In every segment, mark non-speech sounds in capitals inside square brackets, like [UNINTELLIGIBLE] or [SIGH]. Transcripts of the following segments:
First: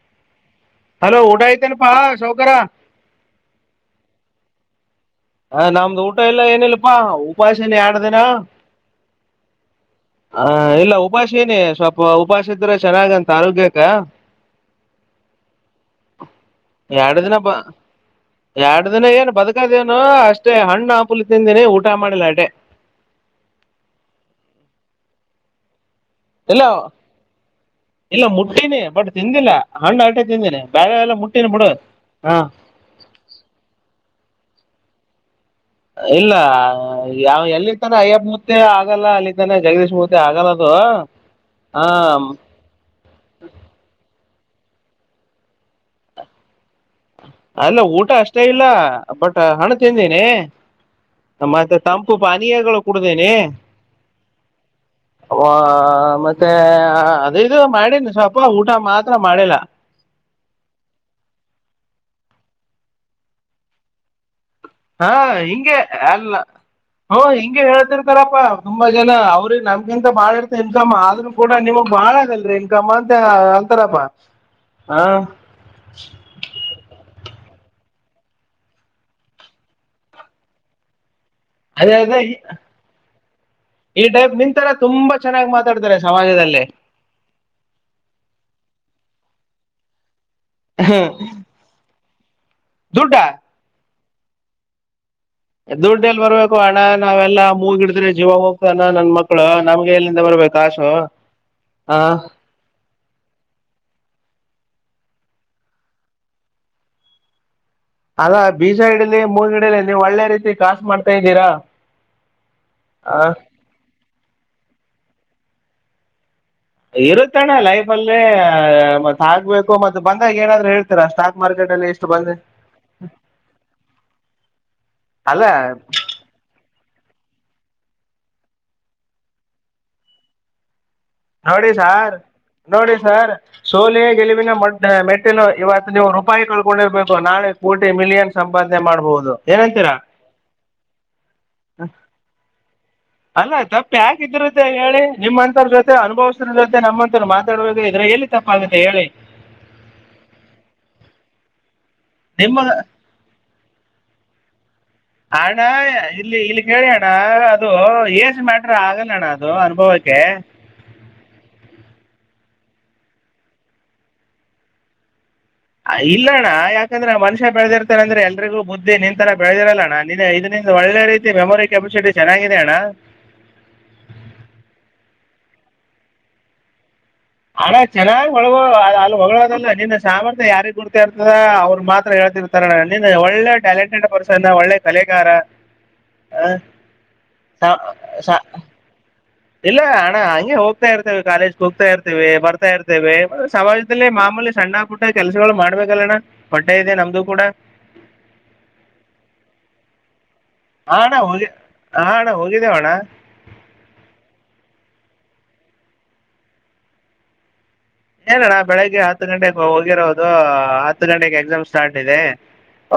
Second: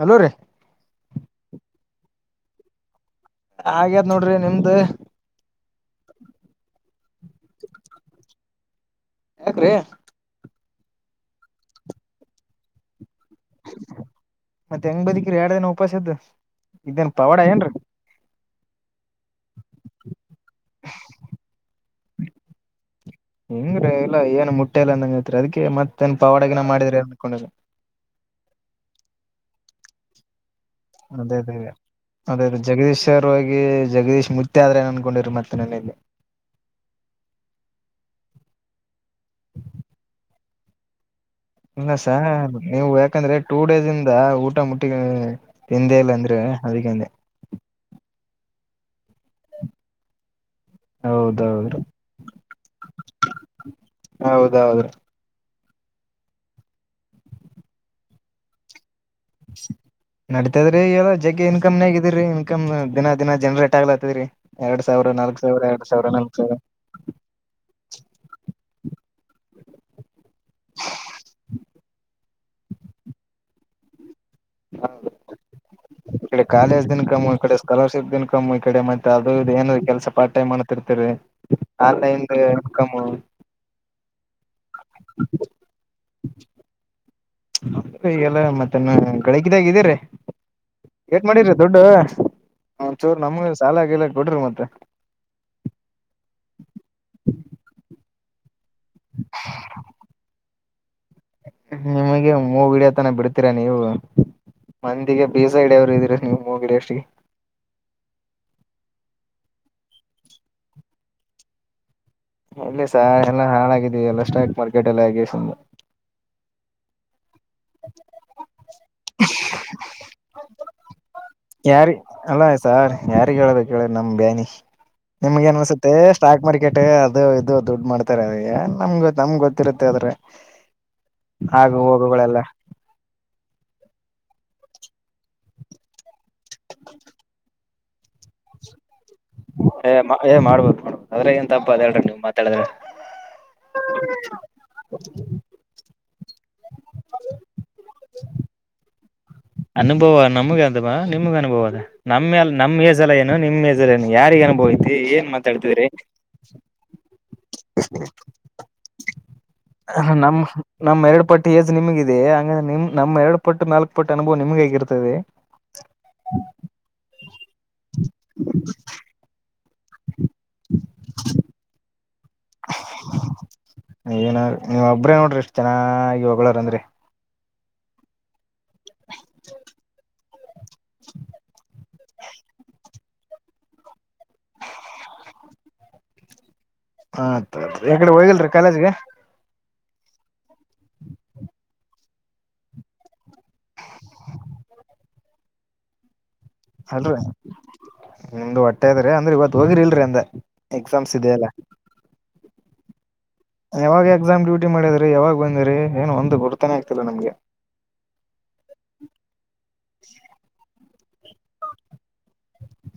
Hello ರೀ hello, ಊಟ ಅಯ್ತೆನಪ್ಪ ಸೌಕಾರ ಹಾಗ್ಯದ್ ನೋಡ್ರಿ ನಿಮ್ದ ಹ ನಮ್ದು ಊಟ ಎಲ್ಲ ಏನಿಲ್ಲಪಾ ಉಪಾಸನೆ ಎರಡ ದಿನ ಯಾಕ್ರೀ ಹ ಇಲ್ಲ ಉಪವಾಸ ಇನೀ ಸ್ವಲ್ಪ ಉಪವಾಸ ಇದ್ರೆ ಚೆನ್ನಾಗ ಮತ್ತೆ ಹೆಂಗ್ ಬದಕರಿ ಎರಡನ ಉಪಾಸದ್ದ ಇದೇನ್ ಪವಾಡ ಏನ್ರಿ ಎರಡ್ ದಿನ ಏನು ಬದಕದೇನು ಅಷ್ಟೇ ಹಣ್ಣು ಆಪುಲಿ ತಿಂದೀನಿ ಊಟ ಮಾಡಿಲ್ಲ ಅಟೇ ಹಿಂಗ್ರೀ ಇಲ್ಲ ಏನ್ ಮುಟ್ಟೆಲ್ಲ ಅಂದಂಗ ಹೇತ್ರಿ ಅದಕ್ಕೆ ಮತ್ ಇಲ್ಲ ಇಲ್ಲ ಮುಟ್ಟಿನಿ ಬಟ್ ತಿಂದಿಲ್ಲ ಹಣ್ಣು ಆಟೇ ತಿಂದೇನೆ ಅದೇ ಅದ ಅದೇ ಜಗದೀಶ್ ಸರ್ ಹೋಗಿ ಜಗದೀಶ್ ಮುಚ್ಚ ಆದ್ರೆ ಅನ್ಕೊಂಡಿರತ್ತೆ ಇಲ್ಲ ಯಾವ ಎಲ್ಲಿ ಇರ್ತಾರ ಅಯ್ಯಪ್ಪ ಮೂರ್ತಿ ಆಗಲ್ಲ ಅಲ್ಲಿದ್ದಾನೆ ಜಗದೀಶ್ ಮೂರ್ತಿ ಆಗಲ್ಲ ಅದು ಹಾ ಇಲ್ಲ ಸ ನೀವು ಯಾಕಂದ್ರೆ ಟೂ ಡೇಸ್ ಇಂದ ಟ ಮುಟ್ಟಿಗೆ ಎಂದೇ ಇಲ್ಲ ಅಂದ್ರೆ ಅದಕ್ಕಂದೆ ಅಲ್ಲ ಊಟ ಅಷ್ಟ ಇಲ್ಲ ಬಟ್ ಹಣ ತಿಂದೇನಿ ಮತ್ತೆ ಹೌದೌದು ತಂಪು ಪಾನೀಯಗಳು ಕುಡ್ದೇನಿ ಹೌದೌದ್ರಿ ಹ ಮತ್ತೆ ಅದು ಇದು ಮಾಡಿನಿ ಸ್ವಲ್ಪ ಊಟ ಮಾತ್ ತರ ಮಾಡಲ್ಲ ನಡಿತದ್ರೀ ಇವೆಲ್ಲ ಜಗ್ಗಿ ಇನ್ಕಮ್ನೇಗಿದೀರಿ ಇನ್ಕಮ್ ದಿನಾ ದಿನಾ ಜನ್ರೇಟ್ ಆಗ್ಲತ್ತದ್ರೀ ಹಾ ಹಿಂಗೆ ಅಲ್ಲ ಹೂ ಹಿಂಗೆ ಹೇಳ್ತಿರ್ತಾರಪ್ಪಾ ತುಂಬಾ ಇಲ್ಲ ಇಲ್ಲ ಅವ್ರಿಗೆ ನಮ್ಗಿಂತ ಬಾಳ ಇರ್ತ ಇನ್ಕಮ್ ಆದ್ರೂ ಕೂಡ ನಿಮಗ್ ಬಾಳ ಆಗಲ್ರಿ ಇನ್ಕಮ್ ಅಂತ ಅಂತಾರಪ್ಪ. ಹಾ ಹೌದು ಈಕಡೆ ಕಾಲೇಜ್ ದು ಇನ್ಕಮ್. ಈ ಕಡೆ ಸ್ಕಾಲರ್ಶಿಪ್ ದ ಇನ್ಕಮ್ ಈ ಕಡೆ ಮತ್ತೆ ಅದು ಇದು ಏನು ಕೆಲಸ ಪಾರ್ಟೈಮ್ ಮಾಡ್ತಿರ್ತಿರಿ. ಅದೇ ಅದೇ ಈ ಈ ಟೈಪ್ ನಿ ಈ ತರ ತುಂಬಾ ಚೆನ್ನಾಗಿ ಮಾತಾಡ್ತಾರೆ ಸಮಾಜದಲ್ಲೇ. ಬೆಳಕಿದಾಗಿದಿರಿ ಏಟ್ ಮಾಡಿರಿ ದುಡ್ಡು. ದುಡ್ಡ ಒಂಚೂರು ನಮಗೂ ಸಾಲ ಗೀಲಾ. ಕೊಡ್ರಿ ಮತ್ತೆ ಹೇ ದುಡ್ಡೇಲ್ ಬರ್ಬೇಕು ಅಣ್ಣ ನಾವೆಲ್ಲಾ ಮೂಗ ಹಿಡಿದ್ರೆ ಜೀವ ಹೋಗ್ತಾವ ನನ್ ಮಕ್ಳು ನಮ್ಗೆಲ್ಲಿಂದ ಬರ್ಬೇಕು ಕಾಸು ಆ ನಿಮಗೇನ್ ಮೂಗು ಇಡಿಯೋ ತನ ಬಿಡ್ತೀರಾ ನೀವು. ಮಂದಿಗೆ ಬೀಜ ಹಿಡಿಯೋರು ಇದೀರ ನೀವು ಮೂಗ ಹಿಡಿಯೋ ಅಷ್ಟಿಗೆ. ಅದ ಬೀಜ ಇಡಲಿ ಮೂಡಿಡಲಿ ನೀವ್ ಒಳ್ಳೆ ರೀತಿ ಕಾಸ್ ಮಾಡ್ತಾ ಇದ್ದೀರಾ? ಎಲ್ಲಿ ಆ ಸಾರ್ ಎಲ್ಲಾ ಹಾಳಾಗಿದೀವಿ ಎಲ್ಲ. [UNINTELLIGIBLE] ಸುಮ್ನೆ ಇರು ತೆನ ಲೈಫಲ್ಲಿ ಮತ್ ಆಗ್ಬೇಕು ಮತ್ ಬಂದಾಗೇ ನಾಧ್ರು ಹೇಳ್ತೀರ ಷ್ಟ ಯಾರಿ ಅಲ್ಲ ಸಾರ್ ಯಾರಿಗ್ ಹೇಳ್ಬೇಕು ಹೇಳ್ ನಮ್ ಬ್ಯಾನಿ ಅಲ್ಲ ನಿಮ್ಗೆ ಅನ್ಸುತ್ತೆ ಸ್ಟಾಕ್ ಮಾರ್ಕೆಟ್. ಟ್ಟೆ ಅದು ಇದು ದುಡ್ ಮಾಡ್ತಾರೆ ಅಯ್ಯ ನಮ್ಗ್ ತ್ತಮ್ ಗೊತ್ತಿರುತ್ತೆ ಅದ್ರೆ. ನೋಡಿ ಸಾರ್ ನೋಡಿ ಸರ್. ಸೋಲೆ ಗೆಲುವಿನ ಮಡ್ಯಾ ಮೇಟ್ಟಿಲು ಇವತ್ ನೀವು. ಪಾಯ್ ಕಳ್ಕೊಂಡಿರ್ಬೇಕು ನಾಳೆ. ಕೋಟಿ ಮಿಲಿಯನ್ ಸಂಪಾದ್ನೆ ಮಾಡ್ಬೋದು. ಏ ಮ ಹೇ ಮಾಡ್ಬೇಕು ಕಣೋ ಅದರಾಗ ಏನ್ ತಪ್ಪ ಅದ ಹೇಳ್ರಿ ನೀವ್ ಮಾತಾಡಧೆನ್ ಅಲ್ಲ ತಪ್ಪ ಯಾಕೆ ಇದಿರುತ್ತೆ ಹೇಳಿ ನಿಮ್ಮ್ಂತರ್ ಜೊತೆ ಅನುಭವಿಸೋರ ಜೊತೆ ನಮ್ಮಂತೋರು ಮಾತಾ ಇದ್ರಲ್ಲಿ ಎಲ್ಲಿ ತಪ್ಪ ಆಗುತ್ತೆ ಹೇಳಿ ಅನುಭವ ನಮ್ಗೆ ಅಂತವಾ ನಿಮ್ಗೆ ಅನುಭವ ಅದ ನಮ್ಮ ನಿಮ್ಮ ನಮ್ಮೇಜಲ್ಲ ಏನು ನಿಮ್ಮೇಜಲ್ಲ ಏನು ಯಾರಿಗ ಅನುಭವ ಐತಿ? ಏನ್ ಹಾಂ ಅಣ್ಣ ಮಾತಾಡ್ತಿದ್ರಿ ಇಲ್ಲಿ ಇಲ್ಲಿ ಹೇಳಿ ಅಣ್ಣ ಹಾ ಅದು ಏಜ್ ಮ್ಯಾಟ್ರ ಆಗಲ್ಲ [INAUDIBLE] ಅನುಭವಕ್ಕೆ ನಮ ನಮ್ ಎರಡು ಪಟ್ ಏಜ್ ನಿಮಗಿದೆ ಹಂಗ್ ನಿಮ್ ನಮ್ಮ ಎರಡು ಪಟ್ಟು ನಾಲ್ಕ ಪಟ್ಟು ಅನುಭವ್ ನಿಮ್ಗ ಆಗಿರ್ತದೆ ಆ ಇಲ್ಲಣ್ಣ ಯಾಕಂದ್ರೆ ಮನುಷ್ಯ ಬೆಳದಿರ್ತಾನ ಅಂದ್ರೆ ಎಲ್ರಿಗುಬುದ್ಧಿ ನಿನ್ ತರ ಬೆಳದಿರಲ್ಲ [UNINTELLIGIBLE] ನಿನ್ನೆ ಇದರಿಂದ ಒಳ್ಳೆ ರೀತಿ ಮೆಮೊರಿ ಕ್ಯಾಪಸಿಟಿ ಚೆನ್ನಾಗಿದೆ ಅಣ್ಣ ಇಷ್ಟು ಚೆನಾಗಿ ಹೊಗಳರ್ ಅಂದ್ರೆ ಹಣ ಚೆನ್ನಾಗಿ ಒಳಗ ಅಲ್ಲ ಹೊಗಳೋದಲ್ಲ ನಿನ್ನ ಸಾಮರ್ಥ್ಯ ಯಾರಿಗ್ ಗುರ್ತಿ ಇರ್ತದ ಅವ್ರು ಮಾತ್ರ ಹೇಳ್ತಿರ್ತಾರಣನ್ನ ಒಳ್ಳೆ ಟ್ಯಾಲೆಂಟೆಡ್ ಪರ್ ನ ಒಳ್ಳೆ ಕಲೆಗಾರ ಹಾ ಆತ್ ಆತ್ ಈ ಕಡೆ ಹೋಗಿಲ್ರಿ ಕಾಲೇಜ್ಗೆ ಇಲ್ಲ ಅಣ್ಣ ಹಂಗೆ ಹೋಗ್ತಾ ಇರ್ತೇವಿ ಕಾಲೇಜ್ ಹೋಗ್ತಾ ಇರ್ತೀವಿ ಬರ್ತಾ ಇರ್ತೇವಿ ಸಮಾಜದಲ್ಲಿ ಮಾಮೂಲಿ ಸಣ್ಣ ಪುಟ್ಟ ಕೆಲ್ಸಗಳು ಮಾಡ್ಬೇಕಲ್ಲಣ್ಣ ಹೊಟ್ಟೆ ಇದೆ ಅಲ್ರೀ ನಮ್ದು ಕೂಡ ನಿಮ್ದು ಹೊಟ್ಟೆದ್ರಿ ಅಂದ್ರೆ ಇವತ್ ಹೋಗಿರಿಲ್ರಿ ಅಂದೆ ಹಾ ಎಕ್ಸಾಮ್ಸ್ ಅಣ್ಣ ಇದೆ ಅಲ್ಲ ಹೋಗಿದ್ ಹಾ ಅಣ ಹ ಹೋಗಿದ್ದೇವಣ್ಣ ಯಾವಾಗ ಎಕ್ಸಾಮ್ ಡ್ಯೂಟಿ ಮಾಡಿದ್ರಿ ಯಾವಾಗ ಬಂದಿರಿ ಏನು ಒಂದು ಗುರ್ತನೇ ಆಗ್ತಿಲ್ಲ ನಮ್ಗೆ. ಏನಣ್ಣ ಬೆಳಿಗ್ಗೆ ಹತ್ತು ಗಂಟೆಕ್ಕಾ ಹೋಗಿರೋದು ಹತ್ತು ಗಂಟೆಗೆ ಎಕ್ಸಾಮ್ ಸ್ಟಾರ್ಟ್ ಇದೆ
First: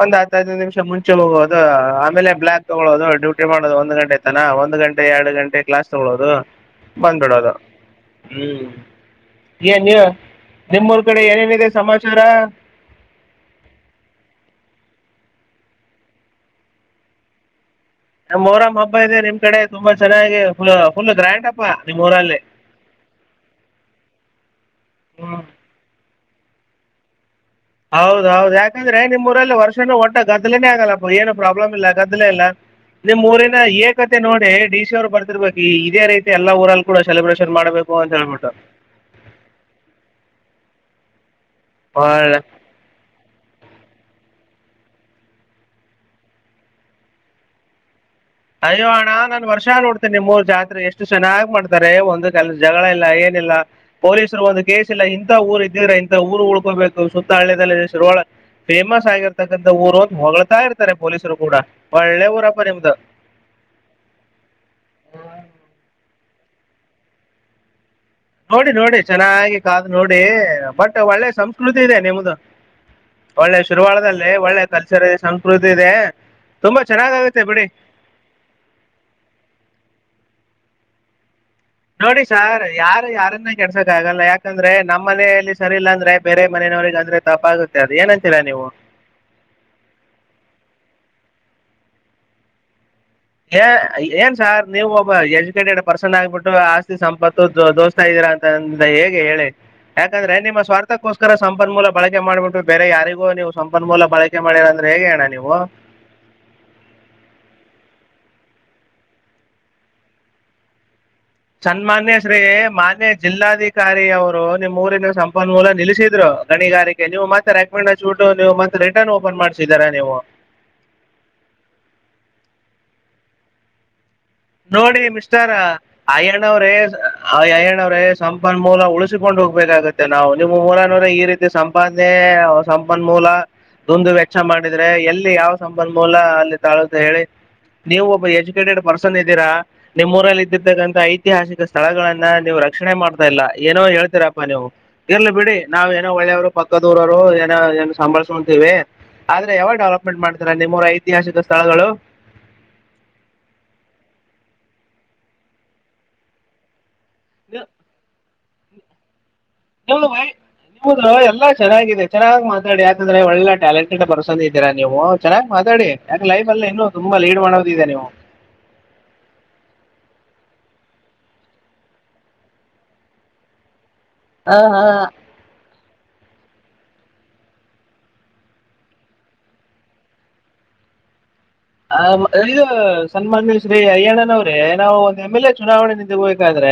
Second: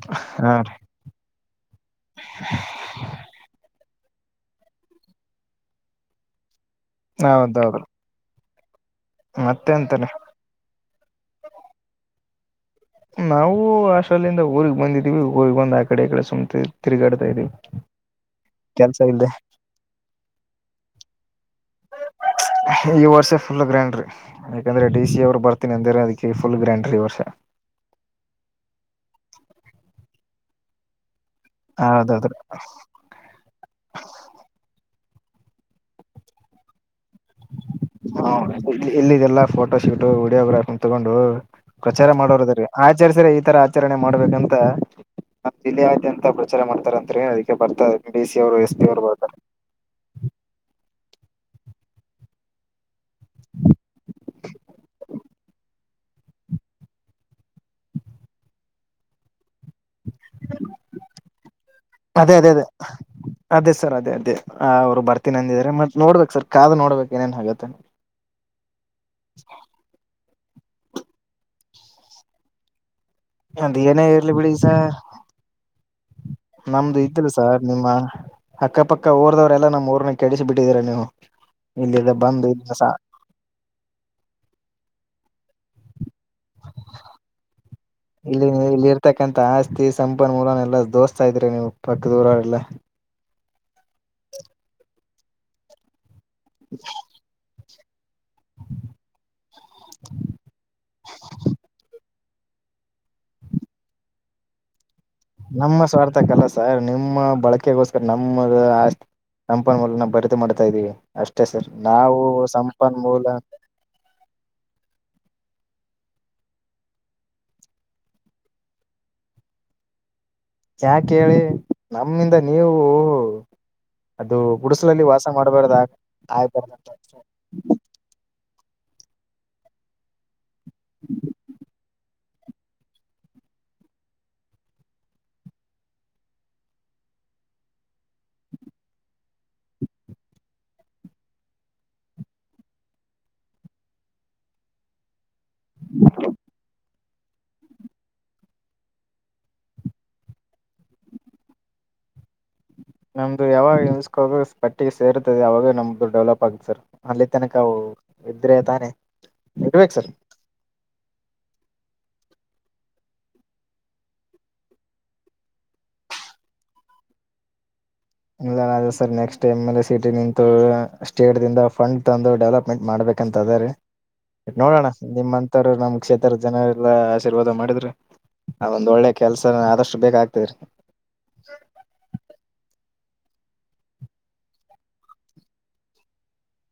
ಒಂದು ಹತ್ತು ಹಾ ಹದಿನೈದ್ ನಿಮಿಷ ಮುಂಚೆ ಹೋಗೋದು ಆಮೇಲೆ ಬ್ಲಾಕ್ ತಗೊಳ್ಳೋದು ಡ್ಯೂಟಿ ಮಾಡೋದು ಒಂದು ಗಂಟೆ ನಾನಾ ಒಂದ್ ಗಂಟೆ ಎರಡು ಗಂಟೆ ಕ್ಲಾಸ್ ತಗೊಳ್ಳೋದು. ಬಂದ್ಬಿಡೋದು ಹೌದೌದು ಹ್ಮ್ ಮತ್ತೆ ಏ ನ್ಯ ಅಂತಾನೆ ನಿಮ್ಮೂರ್ ಕಡೆ ಏನೇನಿದೆ ಸಮಾಚಾರ. ನಾವು ಹಾಸ್ಟೆಲ್ ಇಂದ ಊರಿಗ್ ಬಂದಿದೀವಿ ಊರಿಗ್ ಬಂದ ಆ ಕಡೆ ಈ ಕೆಡೆ ಸುಮ್ ತಿರುಗ್ ತಿರುಗಾಡ್ತಾ ಇದೀವಿ. ಮೊಹರಂ ಹಬ್ಬ ಕೆಲ್ಸ ಇದೆ ಇಲ್ದೆ ನಿಮ್ ಕಡೆ ತುಂಬಾ ಚೆನ್ನಾಗಿ ಫುಲ್ ಫುಲ್ ಗ್ರ್ಯಾಂಡ್ ಆಗಿ ಈ ವರ್ಷ ಫುಲ್ ಗ್ರ್ಯಾಂಡ್ರಿ ಯಾಕಂದ್ರೆ ಡಿ ಸಿ ಅವರು ಹ್ಮ್ ಬರ್ತನಿ ಅಂದರ ಅದಕ್ಕೆ. ಫುಲ್ ಗ್ರ್ಯಾಂಡ್ ರಿ ಈ ವರ್ಷ ಹೌದೌದು ಯಾಕಂದ್ರೆ ನಿಮ್ಮೂರಲ್ಲಿ ವರ್ಷನೂ ಒಟ್ಟ ಗದ್ದಲೇನೆ ಆಗಲ್ಲಪ್ಪ ಏನಪ್ಪ ಪ್ರಾಬ್ಲಮ್ ಇಲ್ಲ ಗದ್ದಲ ಹೌದೌದ್ರೀ ಇಲ್ಲ ನಿಮ್ ಊರಿನಾ ಏಕ ತೆ ನೋಡಿ ಡಿ ಸಿ ಅವ್ರು. ಬರ್ತಿರ್ಬೇಕು ಇದೇ ರೀತಿ ಎಲ್ಲ ಊರಲ್. ಹ ಇಲ್ಲಿ ಇಲ್ಲಿದೆಲ್ಲ ಫೋಟೋ ಶೂಟ್ ವಿಡಿಯೋಗ್ರಾಫಿ ತಗೊಂಡು ಪ್ರಚಾರ ಒಳ್ಳೆ ಮಾಡೋರಿದಾರಿ ಆಚರಿ ಸರಿ ಇದ್ ಇತರ ಆಚರಣೆ ಮಾಡ್ಬೇಕಂತ ಜಿಲ್ಲೆಯಾದ್ಯಂತ ಪ್ರಚಾರ ಮಾಡ್ತಾರತ್ರಿ ಅದಕ್ಕೆ ಬರ್ತಾ. ಡಿ ಸಿ ಅವರು ಎಸ್ ಪಿ ಅಯ್ಯೋ ಅವರು ಅಣ್ಣ ಬರ್ತಾರೆ ನಾನ್ ವರ್ಷ ನೋಡ್ತೇನಿಮ್ ಮೂರ್ ಜಾತ್ರೆ ಎಷ್ಟ್. ಎಷ್ಟು ಚೆನ್ನಾಗಿ ಮಾಡ್ತಾರೆ ಒಂದು ಸಲ ಜಗಳ ಇಲ್ಲ [UNINTELLIGIBLE] ಏನಿಲ್ಲ ಪೊಲೀಸರು ಒಂದು ಕೇಸ್ ಇಲ್ಲ ಇಂತ ಊರು ಇದ್ದ್ರ ಊರು ಉಳ್ಕೋಬೇಕು ಸುತ್ತ ಹಳ್ಳಿಯದಲ್ಲಿ ಶರ್ ವಳ್ಳ ಫೇಮಸ್ ಆಗಿರುತ್ತೆ. [UNINTELLIGIBLE] ಊರು ಹೊಗಳ್ತಾ ಇರ್ತಾರೆ ಪೊಲೀಸರೂ ಕೂಡ ಒಳ್ಳೆ ಅದೇ ಅದೇ ಊರಪ್ಪ ಅದೇ ನಿಮ್ದು. ಅದೇ ಸರ್ ಅದೇ ಅದೇ ಅವ್ರು ಬರ್ತೀನಿ ಅಂದಿದ್ದಾರೆ ಮತ್ ನೋಡು. [UNINTELLIGIBLE] ಸರ್ ಕಾದು ನೋಡ್ಬೇಕ್ ಏನೇನ್ ಹಾಗುತ್ತೆ ನೋಡಿ ನೋಡಿ ಚೆನ್ನಾಗಿ ಕಾದ್ ನೋಡಿ ಹೇ ಬಟ್ ಒಳ್ಳೆ ಸಂಸ್ಕೃತಿ ಇದೆ ನಿಮ್ದು. ಒಳ್ಳೆ ಅದೇ ಏನೇ ಶುರುವಾಳದಲ್ಲಿ ಇರ್ಲಿ ಬಿಡಿ ಒಳ್ಳೆ ಸರ್ ಕಲ್ಚರ್ ಇದೆ ಸಂಸ್ಕೃತಿ ಇದೆ ತುಂಬಾ ನಮ್ದು ಇದ್ದಿಲ್ಲ ಚೆನ್ನಾಗಾಗುತ್ತೆ ಬಿಡಿ ಸಾರ್ ನಿಮ್ಮ ಅಕ್ಕಪಕ್ಕ ಊರ್ದವ್ರೆಲ್ಲಾ ನಮ್ ಊರ್ನನೆಲ್ಲ ಕೆಡಿಸಿ ಬಿಟ್ಟಿದೀರಾ ನೀವು. ಇಲ್ಲಿದ್ದ ನೋಡಿ ಬಂದು ಸಾರ್ ಇಲ್ಲಿ ಸ ಯಾರ ಯಾರನ್ನ ಕೆಡ್ಸಕ್ ಆಗಲ್ಲ ಯಾಕಂದ್ರೆ ನಮ್ಮನೆಯಲಿ. ಸರಿಲ್ಲ ಅಂದ್ರೆ ಆಯ್ತ್ ಇಲ್ಲಿ ನೀವು ಇಲ್ಲಿ ಇರ್ತಕ್ಕಂಥ ಆಸ್ತಿ ಸಂಪನ್ಮೂಲನ ಎಲ್ಲ ದೋಸ್ತ್ ಸರಿ ಇದ್ರಿರಿ ನೀವು ಪಕ್ಕ ದೂರ ಆಲ್ಲ [INAUDIBLE] ಹೇ ಹೇ ಏನ್ ಸಾರ್ ನೀವು [UNINTELLIGIBLE] ಎಜುಕೇಟೆಡ್ ಪರ್ಸ್ ಚೆನ್ನಾಗಿಬಿಟ್ಟು ಆಸ್ತಿ ಸಂಪತ್ತು ದೋಷ ಇದೀರಾ ಅಂತಂದ ಹೇಗೆ ಹೇಳಿ ಯಾಕಂದ್ರೆ ನಿಮ್ಮ ಸ್ವಾರ್ಥಕ್ಕೋಸ್ಕರ ಸಂಪನ್ಮೂಲ ಬಳಕ್ [UNINTELLIGIBLE] ಮಾಡ್ಬಿಟ್ಟು ಬೇರೆ ಯಾರಿಗೂ ನೀವು ಸಂಪನ್ಮೂಲ ಬಳಕೆ ಮಾಡರ್ರ ನಮ್ಮ ಸ್ವಾರ್ಥಕಲ್ಲ ಸರ್ ನಿಮ್ಮ ಬಳಕೆಗೋಸ್ ನಮ್ಮ ನಮ್ಮಪಲ್ಲ ನಾವು ಬರೆದು ಮಾಡ್ತಾ ಇದ್ದೀವಿ. ಸನ್ಮಾನ್ಯ ಶ್ರೀ ಮಾನ್ಯ ಜಿಲ್ಲಾಧಿಕಾರಿ ಅವರು ನಿಮ್ ಊರಿನ ಸಂ ನ್ ಮೂಲ ನಿಲ್ಲಿಸಿದ್ರು ಗಣಿಗಾರಿಕೆ ನೀವು ಮತ್ತೆ ರೆಕಮೆಂಡ್ ಹಚ್ಬಿಟ್ಟು ನೀವು ಮತ್ತೆ ರಿಟರ್ನ್ ಓಪನ್ ಮಾಡ್ಸಿದರೆ ನೀವು. ಯಾಕೇಳಿ ನಮ್ಮಿಂದ ನೀವು. ಅದು ನೋಡ್ರಿ ಗುಡಿಸಲಲ್ಲಿ ವಾಸ ಮಿಸ್ಟಾರ್ ಮಾಡಬಾರ್ದ ಅಯ್ಯಣ್ಣ ಅವ್ರೇ ಆಗ್ಬಾರ್ದಂತ ಅಯ್ಯಣ್ಣವ ಅವ್ರೇ ಸಂ ಪಾನ್ ಮೂಲ ಉಳಿಸಿಕೊಂಡ್ ಹೋಗ್ಬೇಕಾಗತ್ತೆ ನಾವು. ಇಲ್ಲಿ ನಿಮೂರನ್ ನೂರ ಈ ರೀತಿ ಸಂಪಾದನೆ. ಸಂಪನ್ಮೂಲ ದುಂದು ವೆಚ್ಚ ಮಾಡಿದ್ರೆ ಎಲ್ಲಿ ಯಾವ ಸಂಪನ್ಮೂಲ ಅಲ್ಲಿ ತಾಳುತ್ತೆ ಹೇಳಿ ನೀವು ಒಬ್ಬ ಎಜುಕೇಟೆಡ್ ಪರ್ ಸನ್ ಇದೀರಾ ನಿಮ್ಮ್ ಊರಲ್ಲಿ ಇದ್ದಿರ್ತಕ್ಕಂತ ಐತಿಹಾಸಿಕ ಸ್ಥಳಗಳನ್ನ ನೀವು ರಕ್ಷಣೆ ಮಾಡ್ತಾ ಇಲ್ಲಾ ಏನೋ ಹೇಳ್ತೀರಪ್ಪಾ ನೀವು ಇರ್ಲಿ ಬಿಡಿ ನಾವ್ ಏನೋ ಒಳ್ಳೆಯವರು ಪಕ್ಕದೂರವರು ಏನೋ ಏನ ಸಂಭಾಸ್ಕೊಂತೀವಿ ಆದ್ರೆ ಯಾವ ಡೆವಲಪ್ಮೆಂಟ್ ಮಾಡ್ತೀರಾ ನಿಮ್ಮೂರ ಐತಿಹಾಸಿಕ ಸ್ಥಳಗಳು. ನಮ್ದು ಯಾವಾಗ [UNINTELLIGIBLE] ಪಟ್ಟಿಗೆ ಸೇರ್ತದೆ ಯಾವಾಗ ನಮ್ದು ಡೆವಲಪ್ ಆಗ್ಗತ್ ಸರ. ಅಲ್ಲಿ ತನಕವು. ಇದ್ರೆ ತಾನೆ. ಇರ್ಬೇಕು ಸರ್ ನಿಲ್ ಬೈ [UNINTELLIGIBLE] ಎಲ್ಲಾ ಚೆನ್ನಾಗಿದೆ ಚೆನ್ನ್ ಮಾತಾಡಿ ಯಾಕಂದ್ರೆ ಒಳ್ಳೆಟ್ಯಾಲೆಂಟೆಡ್ ಪರ್ಸನ್ ಇದ್ದೀರಾ ನೀವು ಚೆನ್ನಾಗಿ ಮಾತಾಡಿ ಯಾಕೆ ಲೈಫ್ಲ್ ಇನ್ನು ತುಂಬಾ ಲೀಡ್ ಮಾಡೋದಿದೆ ನೀವು. ಇನ್ ಏನ್ ಅದ sir next M L A city ನಿಂತು ಸ್ಟೇಟ್ ದಿಂದ ಫಂಡ್ ತಂದು ಡೆವಲಪ್ಮೆಂಟ್ ಮಾಡ್ಬೇಕಂತ ಅದ್ರ್ ರಿ. ಬಟ್ ಹಾ ಹಾ ನೋಡೋಣ ನಿಮ್ಮ್ಂತರು ನಮ್ ಕ್ಷೇತ್ರದ ಜನ ಎಲ್ಲ ಆಶೀರ್ವಾದ ಮಾಡಿದ್ರೆ ಅದ್ ಒಂದಳ್ಳೆ ಕೆಲ್ಸ ಆದಷ್ಟು ಬೇಕಾಗಗ್ತಿದ್ರಿ. ಆ ಇದು ಸನ್ಮಾನ್ಯ ಶ್ರೀ ಅಯಣ್ಣನವ್ರೆ ನಾವು ಒಂದು ಎ್ ಎಲ್ ಎ ಚುನಾವಣೆ ನಿಂತಗಬೇಕಾದ್ರೆ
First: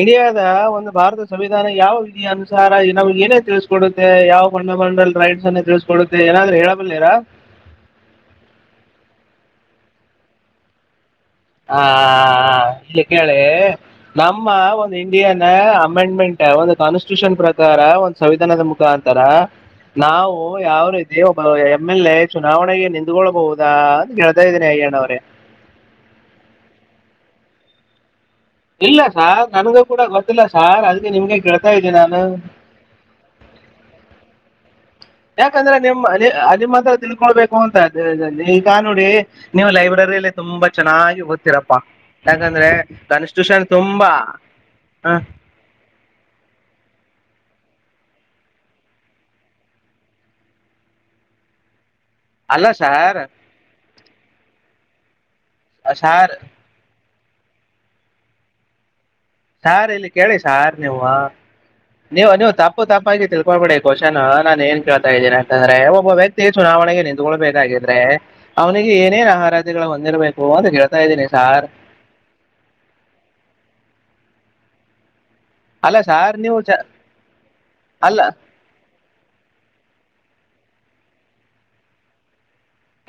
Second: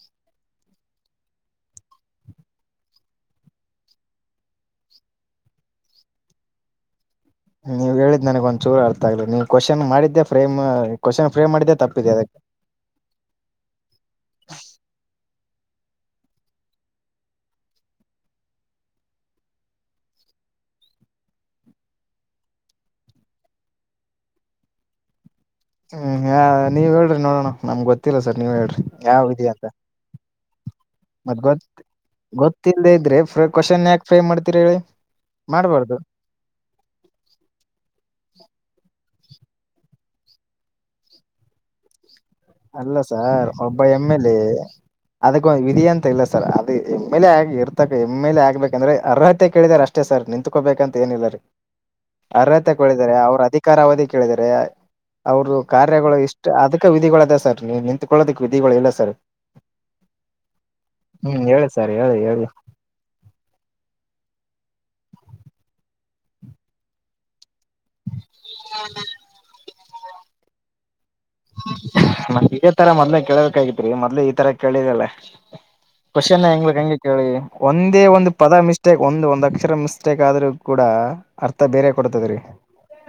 ಇಂಡಿಯಾದ ಒಂದು ಭಾರತ ಸಂವಿಧಾನ ಯಾವ ವಿಧಿಯ ಅನುಸಾರ ನಮ್ಗೆ ಏನೇ ತಿಳ್ಸಕೊಡುತ್ತೆ ಯಾವ ಬಂಡಮಂಡಲ್ ರೈಟ್ಸ್ ಅನ್ನ ತಿಳ್ಸಕೊಡುತ್ತೆ ಏನಾದ್ರೂ ಹೇಳಬಲ್ಲಿರಾ. ನೀವ್ ಹೇಳಿದ್ ನನಗ್ ಒಂದ್ ಚೂರು ಅರ್ಥ ಆಗ್ಲಿ ನೀವು ಕ್ವೆಶ್ಚನ್ ಮಾಡಿದ್ದೆ ಫ್ರೇಮ್ ಕ್ವಶನ್ ಫ್ರೇಮ್ ಮಾಡಿದ್ದೆ ಹಾ ತಪ್ಪಿದೆ ಅದಕ್ಕೆ ಇಲ್ಲಿ ಕೇಳಿ ನಮ್ಮ ಒಂದ್ ಇಂಡಿಯನ್ ನ ಅಮೆಂಡ್ಮೆಂಟ್ ಒಂದು ಕಾನ್ಸ್ಟಿಟ್ಯೂಷನ್ ಪ್ರಕಾರ ಒಂದ್ ಸಂವಿಧಾನದ ಮುಖಾಂತರ ನಾವು ಯಾವ ರೀತಿ ಒಬ್ಬ ಎಮ್ ಎಲ್ ಎ ಚುನಾವಣೆಗೆ ನಿಂತಕೊಳ್ಬಹುದಾ ಅಂತ ಕೇಳ್ತಾ ಇದ್ದೀನಿ ಅಯ್ಯ್ಣ ಅವರೇ. ಹ್ಮ್ ಹ ನೀವ್ ಹೇಳ್ರರಿ ನೋಡೋಣ ನಮ್ಗೆ ಗೊತ್ ಇಲ್ಲ ಸರ್ ನೀವೇ ಹೇಳ್ರಿ ಇಲ್ಲ ಯಾವ ಸರ್ ವಿಧಿ ಅಂತ ನನಗೂ ಕೂಡ ಗೊತ್ತಿಲ್ಲ ಸರ್ ಅದಕ್ಕೆ ನಿಮ್ಗೆ ಮತ್ತ್ ಗೊತ್ ಕೇಳ್ತಾ ಇದ್ದೀನಿ ನಾನು ಗೊತ್ತಿಲ್ಲದೆ ಇದ್ರೆ ಮತ್ ಕೊಶನ್ ಯಾಕ್ ಫ್ರೇಮ್ ಮಾಡ್ತೀರ್. ತಿರಿ. ಯಾಕಂದ್ರೆ ನಿಮ್ ನಿಮ್ಮ ಹತ್ರ ತಿಳ್ಕೊಳ್ಬೇಕು ಅಂತ ಈಗ ನೋಡಿ. ನೀವು ಲೈಬ್ರರಿಯಲ್ಲಿ ತುಂಬಾ ಚೆನ್ನಾಗಿ ಓ್ತತಿರಪ್ಪಾ. ಅಲ್ಲ ಸರ್ ಒಬ್ಬ ಎಮ್ ಎಲ್ ಎ ಹ, ಅದಕ್ಕ ವಿಧಿ ಅಂತ ಇಲ್ಲ ಸರ್ ಅದು ಎಮ್ ಎಲ್ ಆಗೀರ್ ತ್ತೆ ಎಮ್ಮೇಲೆ ಆಗ್ಬೇಕಂದ್ರೆ ಅರ್ಹತೆ ಕೇಳಿದಾರ ಅಷ್ಟೇ ಸರ್ ನಿತ್ಕೋಬೇಕಂತ ಏನಿಲ್ಲ ರೀ. ಅಲ್ಲ ಅರ್ಹತೆ ಕೆಳಿದ್ದಾರೆ ಸರ್ ಅವ್ರ ಅಧಿಕಾರ ಅವದಿ ಕೇಳಿದರೆ. ಅವರು ಕಾರ್ಯಗಳು ಸರ್ ಇಷ್ಟು ಅದಕ್ಕೆ ವಿಧಿಗಳ. ಸರ್ ನೀವು ನಿಂತ್ಕೊಳ್ಳೋದಕ್ ವಿಧಿಗಳು ಇಲ್ಲ ಸರ್. ಸಾರ್ ಇಲ್ಲಿ ಕೇಳಿ ಸಾರ್ ನೀವು ಹ್ಮ್ ಹೇಳಿ ಸರ್ ಹೇಳಿ ನೀವು ಹೇಳಿ ನೀವು ತಪ್ಪು ತಪ್ಪಾಗಿ ತಿಳ್ಕೊಬೇಡಿ ಕೋಶನ್ ನಾನನ್ ಏನ್ ಇದ ಯಾಕಂದ್ರೆ ಒಬ್ಬ ವ್ಯಕ್ತಿ ಚುನಾವಣೆಗೆ ನಿಂತ್ಕೊಬೇಕೇಕಾಗಿದ ಅಂದ್ರೆ ಅವನಿಗೆ ಏನೇನ ಆಹಾರ ಹೊಂದಿರಬೇಕು ಅಂತ ಹೇಳ ನಮ ಇದೇ ತರ ಮೊದ್ಲೇ ಕೇಳಳ್ಬೇಕಾಗಿತ್ರಿ ಮೊದ್ಲೆ ಈ ತರ ಕೇಳಿದಲ್ಲ ಅಲ್ಲ ಸಾರ್ ಕ್ವನ್ ನೀವು ಚ ಹೆಂಗ್ಲಕ್ ಹಂಗೆ ಕೇಳಿ ಒಂದೇ ಅಲ್ಲ ಒಂದು ಪದ ಮಿಸ್ಟೇಕ್ ಒಂದು ಒಂದ್ ಅಕ್ಷರ ಮಿಸ ಮಿಸ್ಟೇಕ್ ಆದರೂ ಕೂಡ ಅರ್ಥ ಬೇರೆ ಕೊಡ್ತದೆ ರೀ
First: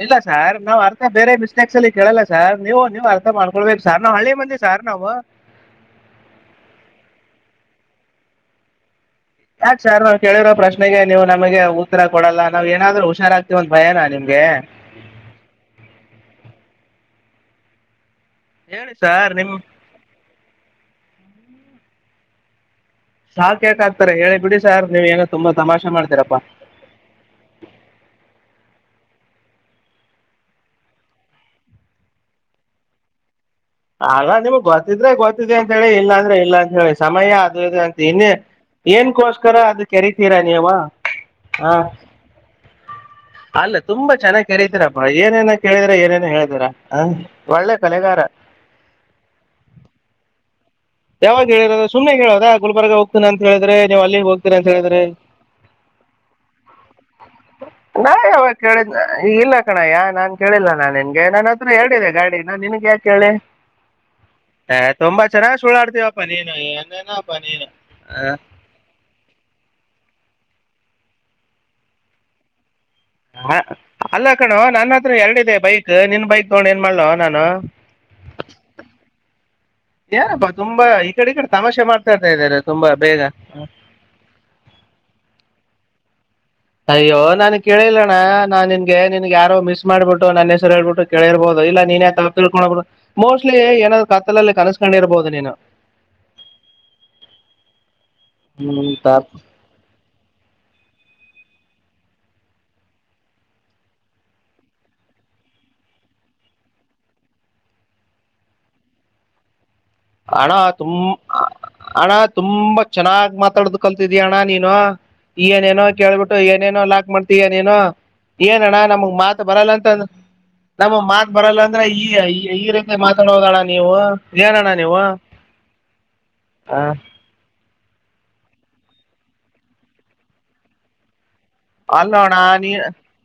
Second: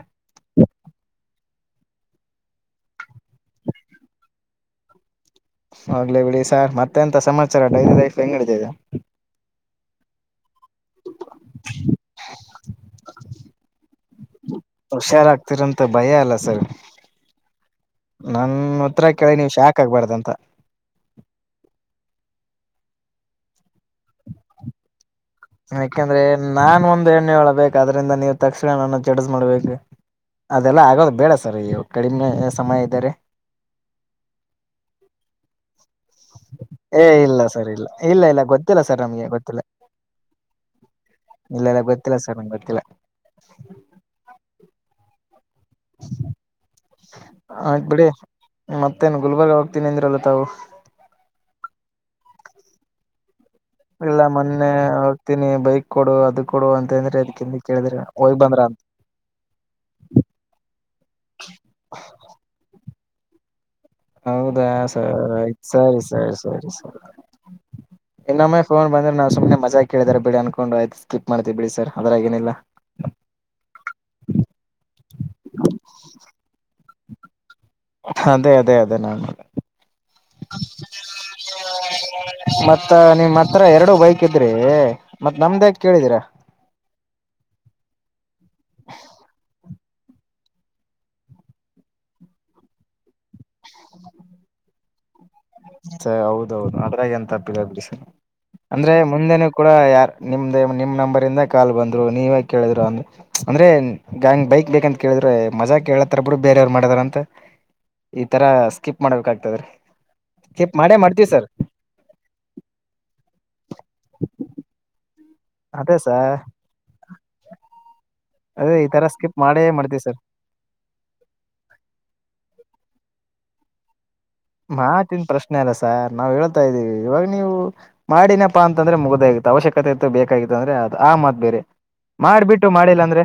ಇಲ್ಲ ಸಾರ್ ನಾವ್ ಅರ್ಥ ಬೇರೆ ಮಿಸ್ಟೇಕ್ಸ್ ಅಲ್ಲಿ ಕೇಳಲ್ಲ ಸಾರ್ ನೀವು ನೀವ್ ಅರ್ಥ ಮಾಡ್ಕೊಳ್ಬೇಕು ಸಾರ್ ನಾವ್ ಹಳ್ಳಿ ಮಂದಿ ಸಾರ್ ನಾವು ಹೋಗ್ಲೇ ಬಿಳಿ ಸಾರ್ ಮತ್ತೆಂತ ಸಮಾಚಾರ ಡೈಲಿ ಐ ಲೈಫ್ ಹೆಂಗ ನಡ್ದಿದೆ ಯಾಕ ಸರ್ ನಾವು ಕೇಳಿರೋ ಪ್ರಶ್ ನೀವು ನಮಗೆ ಉತ್ತರ ಕೊಡಲ್ಲ ನಾವು ಏನಾದ್ರೂ ಹುಷಾರಾಗ್ತೀವ ಅಂತ ಭಯನ ನಿಮ್ ದೆ ಹುಷಾರಾಗ್ತಿರಂತ ಭಯ ಅಲ್ಲ ಸರ್ ನನ್ ಹೇಳಿ ಉತ್ತರ ಸರ್ ಕೇಳಿ ನಿಮ್ ನೀವು ಶಾಕ್ ಆಗ್ಬಾರ್ದ ಅಂತ ಸಾಕ್ಕಕ್ ಆಗ್ತಾರೆ ಹೇಳಿ ಬಿಡಿ ಸಾರ್ ನೀವ ಏನ್ ಯಾಕೆಂದ್ರೆ ನಾನ್ ಒಂದ್ ಎಣ್ಣೆ ಒಳ ಬಕ್ ಅದ್ರಿಂದ ನೀ್ ತಕ್ಷಣ ನನ್ನ ಚಡಜ್ ಮಾಡ್ಬೇಕ ಅದೆಲ್ಲ ಆಗೋದು ಬೇಡ ಸರ್ ಈವ ಕಡಿಮೆ ಸಮಯ ಇದರೆ ಆಗ ನಿಮ್ಗ್ ಗೊತ್ತಿದ್ರೆ ಗೊತ್ತಿದೆ ಅಂತ ಹೇಳಿ ಇಲ್ಲಾ ಇಲ್ಲ ಅಂತ ಹೇಳಿ ಏ ಸಮಯ ಇಲ್ಲ ಅದು ಸರ್ ಇದು ಇಲ್ಲ ಅಂತ ಇಲ್ಲ ಇನ್ನೇ ಇಲ್ಲ ಗೊತ್ತಿಲ್ಲ ಸರ್ ನಮ್ಗೆ ಏನ್ಕೋಸ್ಕರ ಗೊತ್ತಿಲ್ಲ ಅದು ಕೆರತೀರಾ ನೀವ ಇಲ್ಲ ಹ ಇಲ್ಲ ಗೊತ್ತಿಲ್ಲ ಸರ್ ನಮ್ಗೆ ಗೊತ್ತಿಲ್ಲ ಅಲ್ಲ ತುಂಬಾ ಚೆನ್ನಾಗ್ ಕೆರತೀರಾ ಬಾ ಏನೇನ ಕೇಳಿದಿರ ಏನೇನು ಹೇಳಿದಿರಾ ಹ ಒಳ್ಳೆ ಕಲೆಗಾರ ತ್ತೇನ್ ಗುಲ್ಬರ್ಗ ಹೋಗ್ತೀನೀ ಅಂದ್ರಲ್ಲಾ ತಾವು ಯಾವಾಗ ಹೇಳಿರೋ ಸುಮ್ಮನೆಗೆ ಹೇಳೋದ ಗುಬರ್ಗ ಹೋಗ್ತುನ ಅಂತ ಿದ್ರೆ ನೀವ್ ಇಲ್ಲ ಅಲ್ಲಿಗ್ ಹೋಗ್ತೀರ ಅಂತ ಮೊನ್ನೆ ಹೇಳಿದ್ರೆ ಹೋಗ್ತೀನಿ ಬೈಕ್ ಕೊಡು ಅದು ಕೊಡು ಅಂತ ಅಂದ್ರೆ ಅದಕ್ಕಿಂದ ಕೇಳಿದ್ರೆ ನಾ ಹೋಗ್ ಯಾವಾಗ ಬಂದ್ರ ಅಂತ ಕೇಳಿದ ಈ ಇಲ್ಲ ಕಣಯ್ಯ ನಾನ್ ಕೇಳಿಲ್ಲ ನಾ ನಿನ್ಗೆ ನಾನ ಹತ್ರ ಹೇಳಿದೆ ಗಾಡಿನ ನಿನ್ಗೆ ಯಾ ಕೆಳಿ ಹೌದಾ ಸ ಆಯ್ ಸರಿ ಸುಳ್ಳಾಡ್ತೀವಪ್ಪ ಸರಿ ನೀನು ಸರಿ ಸರಿ ಏನೇನಪ್ಪ ನೀನು ಇನ್ನೊಮ್ಮೆ ಫೋನ್ ಬಂದ್ರೆ ನಾವು ಸುಮ್ನೆ ಮಜಾ ಕೇಳಳ್ ಬಿಡಿ ಅನ್ಕೊಂಡು ಆಯ್ತ ಸ್ಕಿಪ್ ಮಾಡ್ತೀವಿ ಬಿಡಿ ಸ ಅದರಾಗ ಏನಿಲ್ಲ ಹ, ಅಲ್ಲ ಕಣೋ ನನ್ನ ಹತ್ರ ಎರಡಿದೆ ಬೈಕ್ ನಿನ್ ಬೈಕ್ ತಗೊಂಡು ಏನ್ ಮಾಡ್ಲವ ನಾನು ಅದೇ ಅದೇ ಅದೇ ನನ್ ಏನಪ್ಪ ತುಂಬಾ ಈ ಕಡೆ ಈ ಕಡೆ ತಮಾಷೆ ಮಾಡ್ತಾ ಇದ್ದಾರೆ ಮತ್ತ ತುಂಬಾ ಬೇಗ ನಿಮ್ ಹತ್ರ ಎರಡು ಬೈಕ್ ಇದ್ರಿ ಮತ್ ನಮ್ದೇ ಕೇಳಿದೀರಾ ಅಯ್ಯೋ ನನ್ಗ್ ಕೇಳಿಲ್ಲಣ್ಣ ನಾನ್ ನಿನ್ಗೆ ನಿನ್ಗೆ ಯಾರೋ ಮಿಸ್ ಮಾಡ್ಬಿಟ್ಟು ನನ್ನ ಹೆಸರ್ ಹೇಳ್ಬಿಟ್ಟ ಕೇಳಿಬಹುದು ಇಲ್ಲ ನೀ ತಿಳ್ಕೊಂಡೋಗಬ ಮೋಸ್ಟ್ ಏನಾದ ಕತ್ತಲಲ್ಲ ಕನಸು. ಕಂಡ ಇರ್ಬಹದ ನೀನು. ಸ ಹೌದೌದು ಅದ್ರಾಗ ಎಂತಿ ಬಿಿಸ ಹ್ಮ್, ಅಂದ್ರೆ ತಪ್- ಮುಂದೆನು ಕೂಡ ಯಾರ ನಿಮ್ದ ನಿಮ್ ನಂಬರ್. ಕಾಲ್ ಬಂದ್ರು ನೀವೇ ಕೇಳ್ರು ಅ ಅಂದ್ರೆ ಗಂಗ್ ಬೈಕ್ ಬೇಕಂತ ಕೇಳಿದ್ರ ಮಜಾ ಕೇಳತ್ತಾರ ಬಿ ಬೇರವರು ಮಾಡಿದಾರ ಅಂತ ಈತರ ಸ್ಕಿಪ್ ಮಾಡಬೇಕಾಗಗ್ತದ್ರೀ. ಅಣ ತು ಅಣ ತುಂಬಾ ಚೆನ್ನಾಗ್ ಮಾತಾಡ್ದ ಕಲ್ತಿದೀಯಣ್ಣ ನೀನು. ಏನೇನೋ ಅದೇ ಸರ್ ಕೇಳ್ಬಿಟ್ಟು ಏನೇನೋ ಲಾಕ್ ಮಾಡ್ತೀವಿ ನೀನು. ಏನ ಅದೇ ಅಣ್ಣ ಈ ತರ ನಮಗ್ ಸ್ಕಿಪ್ ಮಾತ್ ಮಾಡೇ ಬರಲ್ಲ ಮಾಡ್ತೀವಿ ಅಂತಂದ್ರ ಸರ್ ನಮ ಮಾತ್ ಬರಲ್ಲ ಅಂದ್ರ ಈ ಈ. ಮಾತಾಡೋುದಣ್ಣ ನೀವು ಇದೇನಣ್ಣ. ಮಾತಿನ ಪ್ರಶ್ನೆ ಅಲ್ಲ ಸಾರ್ ನಾವು ಹೇಳ್ತಾ ಆ, ಇದ್ದೀವಿ ಇವಾಗ ನೀವು. ಮಾಡಿನಪ್ಪಾ ಅಂತಂದ್ರೆ ಮುಗದ್ದಾಗಿತ್ತು ಅವಶ್ಯಕತೆ ಇತ್ತು ಬೇಕಾಗಿತ್ತು ಅಂದ್ರೆ ಅದು ಆ ಮತ್ ಬೇರೆ. ಅಲ್ಲ ಅಣ ಮಾಡ್ಬಿಟ್ಟು ನೀ ಮಾಡಿಲ್ಲ ಅಂದ್ರೆ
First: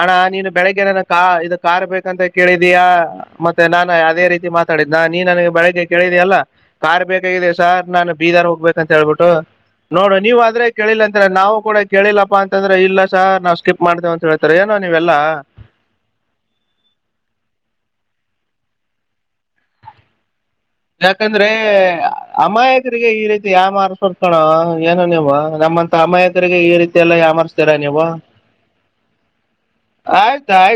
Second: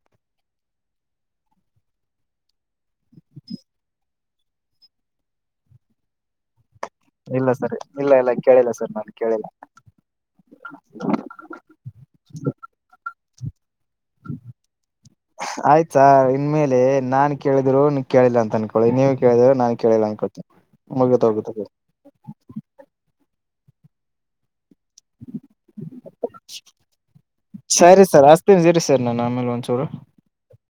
ಅಣ್ಣ ನೀನು ಬೆಳಗ್ಗೆ ನನ್ನ ಕಾ ಇದ ಕಾರ್ ಬೇಕಂತ ಕೇಳಿದೀಯಾ ಮತ್ತೆ ನಾನು ಅದೇ ರೀತಿ. ಮಾತಾಡಿದ ನಾ ನೀ ನನಗೆ ಬೆಳಗ್ಗೆ ಕೇಳಿದಯಲ್ಲ. ಕಾರ್ ಇಲ್ಲ ಬೇಕಾಗಿದೆ ಸರ್ ನಾನು ಇಲ್ಲ ಇಲ್ಲ ಬೀದರ್ ಕೇಳಿಲ್ಲ ಹೋಗ್ಬೇಕ ಅಂತ ಸರ್ ನಾನು ಹೇಳ್ಬಿಟ್ಟು ಕೇಳಿಲ್ಲ ನೋಡು ನೀವ್ ಆದ್ರೆ ಕೇಳಿಲ್ಲ ಅಂತರ ನಾವು ಕೂಡ ಕೇಳಿಲ್ಲಪ್ಪಾ ಅಂತ. ಇಲ್ಲ ಸರ ನಷ. ಆಯ್ತಾ ಇನ್ಮೇಲೆ ನಾನ್ ಕೇಳಿದ್ರು. ಕೇಳಿಲ್ಲ ಅನ್ಕೊಳ್ಳಿ ನೀವು ಕೇಳಿದ್ರ ನಾ ಕೇಳಿಲ್ಲ ಅನ್ಕೊಳ್ಳಿ. ಯಾಕಂದ್ರೆ ಅಮಾಯಕರಿಗೆ ಈ ರತಿ ಯಾವ ಮಾರ್ತರ್ಕೋಣ ಕಣೋ. ಏನು ನೀವು ನಮ್ಮಂತ ಅಮಾಯಕರಿಗೆ ಈ ರೀತಿ ಎಲ್ಲ ಯಮರ್ಸ್ತೀರ ಸರಿ ನೀವು ಸರ್ ಅಸ್ತೀನಿ ಇರಿ ಸರ್ ನಾನು ಆಮೇಲೆ ಒಂಚೂರು ಆಯ್ತ ಆಯ್ತು.